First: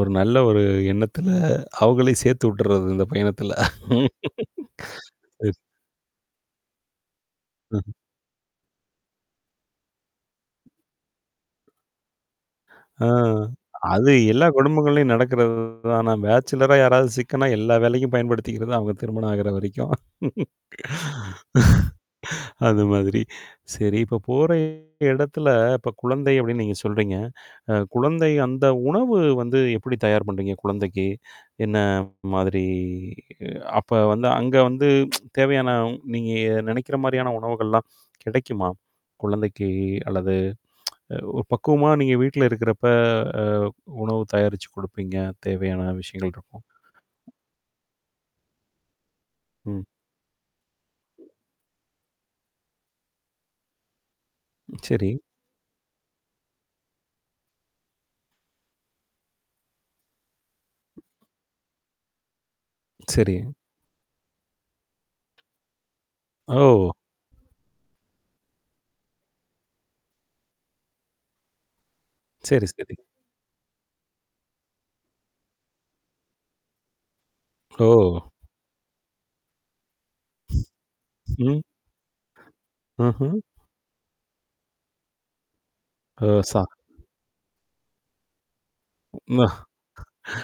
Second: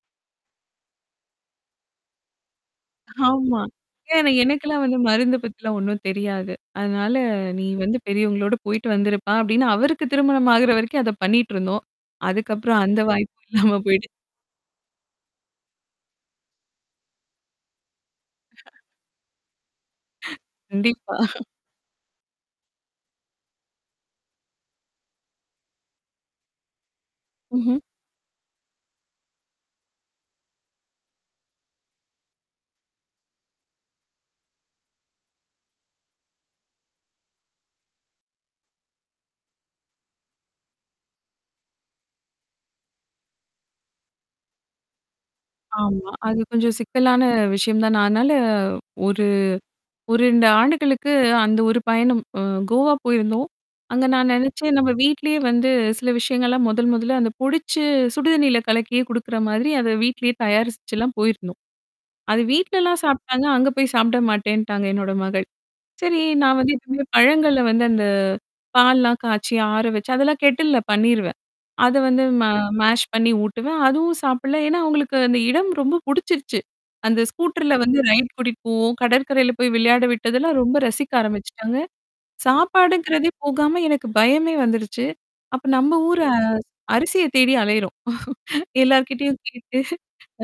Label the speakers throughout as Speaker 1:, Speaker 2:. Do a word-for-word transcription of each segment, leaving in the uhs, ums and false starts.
Speaker 1: ஒரு நல்ல ஒரு எண்ணத்துல அவுகளையும் சேர்த்து விட்டுர்றது, இந்தப் பயணத்துல.
Speaker 2: ஆமா. ஏன்னா, எனக்கெல்லாம் மருந்து
Speaker 1: சரி.
Speaker 2: பத்தி ஒன்னும் தெரியாது. அதனால, நீ
Speaker 1: ம்.
Speaker 2: வந்து பெரியவங்களோட போயிட்டு வந்துருப்பா! அப்பிடின்னு அவருக்குத் திருமணம் ஆகுற வரைக்கும், அத பண்ணிட்டு இருந்தோம். அதுக்கப்புறம் அந்த
Speaker 1: அ,
Speaker 2: வாய்ப்பு இல்லாம போயிடுச்சு.
Speaker 1: அது எல்லா குடும்பங்கள்லையும் நடக்கிறதுதான ஆனா பேச்சுலரா யாராவது சிக்குனா, எல்லா வேலைக்கும் பயன்படுத்திக்கிறது. அவுங்க திருமணம் ஆகிற வரைக்கும்.
Speaker 2: கண்டிப்பா.
Speaker 1: அது மாதிரி. சரி. இப்ப போற இடத்துல இப்ப குழந்தை அப்பிடின்னு நீங்க சொல்றீங்க. அ
Speaker 2: ம்ஹ்ம்.
Speaker 1: குழந்தை அந்த உணவு வந்து எப்பிடி தயார் பண்றீங்க, குழந்தைக்கு? என்ன மாதிரி அப்ப வந்து, அங்க வந்து தேவையான, நீங்க நினைக்கிற மாரியான உணவுகள்லாம் கிடைக்குமா? குழந்தைக்கு அல்லது அ ஒரு பக்குவமா நீங்க வீட்டுல இருக்கிறப்ப அ உணவு தயாரிச்சு குடுப்பீங்க. தேவையான
Speaker 2: ஆமா.
Speaker 1: விஷயங்கள்
Speaker 2: அது
Speaker 1: இருக்கும்
Speaker 2: கொஞ்சம் சிக்கலான விஷயம் தான். நான் அதனால, ஒரு,
Speaker 1: ம்.
Speaker 2: ஒரு ரெண்டு ஆண்டுகளுக்கு அந்த ஒரு பயணம் அ கோவா போயிருந்தோம். அங்க நான் நினைச்சேன். நம்ம
Speaker 1: சரி.
Speaker 2: வீட்டிலேயே வந்து சில விஷயங்கள் எல்லாம், முதல், முதல்ல அந்தப் பொடிச்சு சுடுதண்ணீல கலக்கியே குடுக்குறமாதிரி, அத வீட்டிலேயே தயாரிச்சு எல்லாம் போயிருந்தோம். அத வீட்டுலலாம்
Speaker 1: சரி.
Speaker 2: சாப்பிட்டாங்க. அங்க போய் சாப்பிட மாட்டேன்னுட்டாங்க, என்னோட மகள். சரி நான் வந்து
Speaker 1: ஓ!
Speaker 2: [unintelligible] பழங்கள்ல வந்து அந்த பால்லாம் காய்ச்சி, ஆற வச்சு அதெல்லாம் கெட்டில்ல பண்ணிருவேன். அத வந்து ம
Speaker 1: சரி, சரி.
Speaker 2: மேஷ் பண்ணி ஊட்டுவேன். அதுவும் சாப்பிடல. ஏன்னா, அவுங்களுக்கு அந்த இடம் ரொம்ப புடிச்சிருச்சு. அந்த ஸ்கூட்டர்ல
Speaker 1: ஓ!
Speaker 2: வந்து ரைட் கூட்டிட்டு போவோம். கடற்கரையில போய் விளையாட விட்டதெல்லாம் ரொம்ப ரசிக்க
Speaker 1: ம்.
Speaker 2: ஆரம்பிச்சிட்டாங்க. சாப்பாடுங்கிறதே
Speaker 1: ம்ஹ்ம்.
Speaker 2: போகாம, எனக்குப் பயமே வந்துருச்சு. அப்ப, நம்ம ஊரு
Speaker 1: ஓ!
Speaker 2: அ
Speaker 1: சா
Speaker 2: அரிசியத் தேடி அலையிறோம். எல்லார்கிட்டயும் கேட்டு,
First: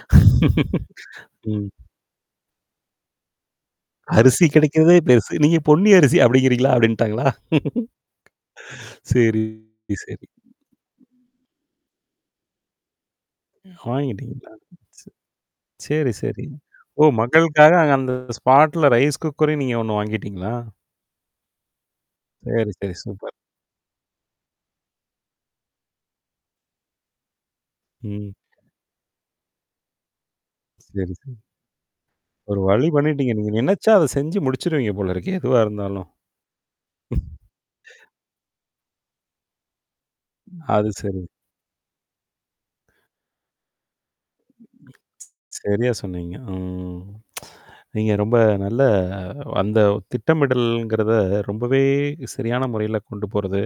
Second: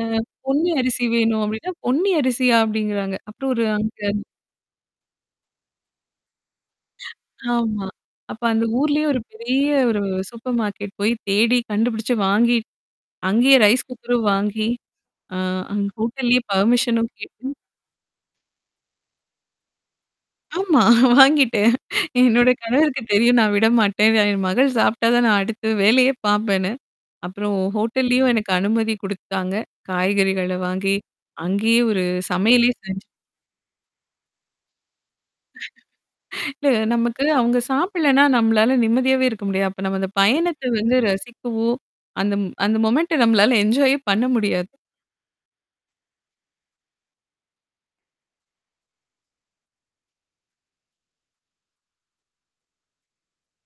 Speaker 2: "அ பொன்னி அரிசி வேணும்."
Speaker 1: ம்.
Speaker 2: அப்பிடீன்னா, "பொன்னி அரிசியா?" அப்பிடிங்கிறாங்க. அப்புறம், ஒரு அங்க
Speaker 1: "அரிசி கிடைக்குறதே பெருசு. நீங்க பொன்னி அரிசி அப்பிடிங்கறீங்களா?" அப்பிடின்டாங்களா?
Speaker 2: ஆமா. அப்போ அந்த ஊர்லயே ஒரு
Speaker 1: சரி,
Speaker 2: பெரிய ஒரு
Speaker 1: சரி.
Speaker 2: சூப்பர் மார்கெட் போயி, தேடி கண்டுபிடிச்சு, வாங்கி, அங்கயே ரைஸ் குக்கரும்
Speaker 1: வாங்கிட்டீங்களா?
Speaker 2: வாங்கி,
Speaker 1: சரி.
Speaker 2: அ அங்க
Speaker 1: சரி,
Speaker 2: ஹோட்டல்லயே
Speaker 1: சரி. ஓ!
Speaker 2: பெர்மிஷனும் கேட்டு
Speaker 1: மகளுக்காக அ அந்த ஸ்பாட்ல, ரைஸ் குக்கரே நீங்க ஒன்னு வாங்கிட்டீங்களா?
Speaker 2: ஆமா. வாங்கிட்டேன். என்னோட
Speaker 1: சரி, சரி.
Speaker 2: கணவருக்கு
Speaker 1: சூப்பர்.
Speaker 2: தெரியும். நான் விடமாட்டேன். என் மகள் சாப்பிட்டா தான், நான் அடுத்த வேலையே பார்ப்பேன்னு அப்புறம், ஹோட்டல்லயும்
Speaker 1: ம்.
Speaker 2: எனக்கு அனுமதி குடுத்தாங்க. காய்கறிகள வாங்கி,
Speaker 1: சரி, சரி.
Speaker 2: அங்கயே ஒரு
Speaker 1: ஒரு
Speaker 2: சமையலே
Speaker 1: வழி
Speaker 2: செஞ்சு
Speaker 1: பண்ணிட்டீங்க. நீங்க நினைச்சா, அதைச் செஞ்சு முடிச்சிடுவீங்க போல இருக்கே! எதுவா இருந்தாலும்.
Speaker 2: இல்ல. நமக்கு அவங்க சாப்பிடலன்னா நம்மளால நிம்மதியாவே இருக்க முடியாது. அப்ப, நம்ம அந்தப் பயணத்த
Speaker 1: அது
Speaker 2: வந்து
Speaker 1: சரி.
Speaker 2: ரசிக்கவோ! அந்த, அந்த மொமெண்ட்ட நம்மளால என்ஜாயே பண்ண முடியாது.
Speaker 1: சரியா சொன்னீங்க. ம். நீங்க ரொம்ப நல்ல அந்த திட்டமிடல்ங்கிறத ரொம்பவே சரியான முறையில கொண்டு போறது.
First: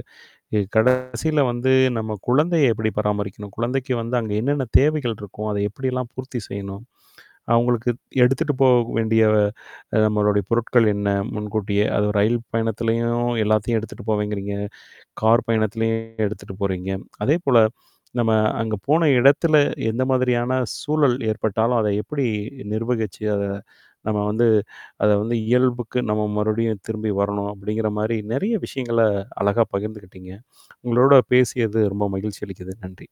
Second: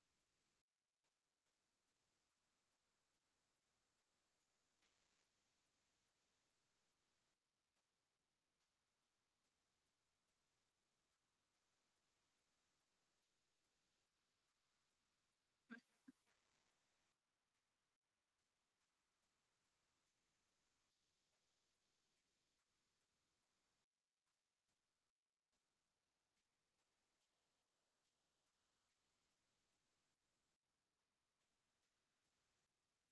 Speaker 1: இ கடைசில வந்து நம்ம குழந்தைய எப்பிடி பராமரிக்கணும்? குழந்தைக்கு வந்து அங்க என்னென்ன தேவைகள் இருக்கும்? அத எப்பிடி எல்லாம் பூர்த்தி செய்யணும்? அவுங்களுக்கு எடுத்துட்டு போக வேண்டிய, அ நம்மளுடைய பொருட்கள் என்ன? முன்கூட்டியே. அதுவும் ரயில் பயணத்துலயும் எல்லாத்தையும் எடுத்துட்டு போவேங்கறீங்க. கார் பயணத்துலயும் எடுத்துட்டு போறீங்க. அதே போல நம்ம அங்க போன இடத்துல எந்த மாதிரியான சூழல் ஏற்பட்டாலும், அதை எப்பிடி நிர்வகிச்சு, அத நம்ம வந்து அத வந்து இயல்புக்கு நம்ம மறுபடியும் திரும்பி வரணும் அப்பிடிங்கிறமாரி, நிறைய விஷயங்கள அழகா பகிர்ந்துக்கிட்டீங்க. உங்களோட பேசியது ரொம்ப மகிழ்ச்சி அளிக்கிறது. நன்றி.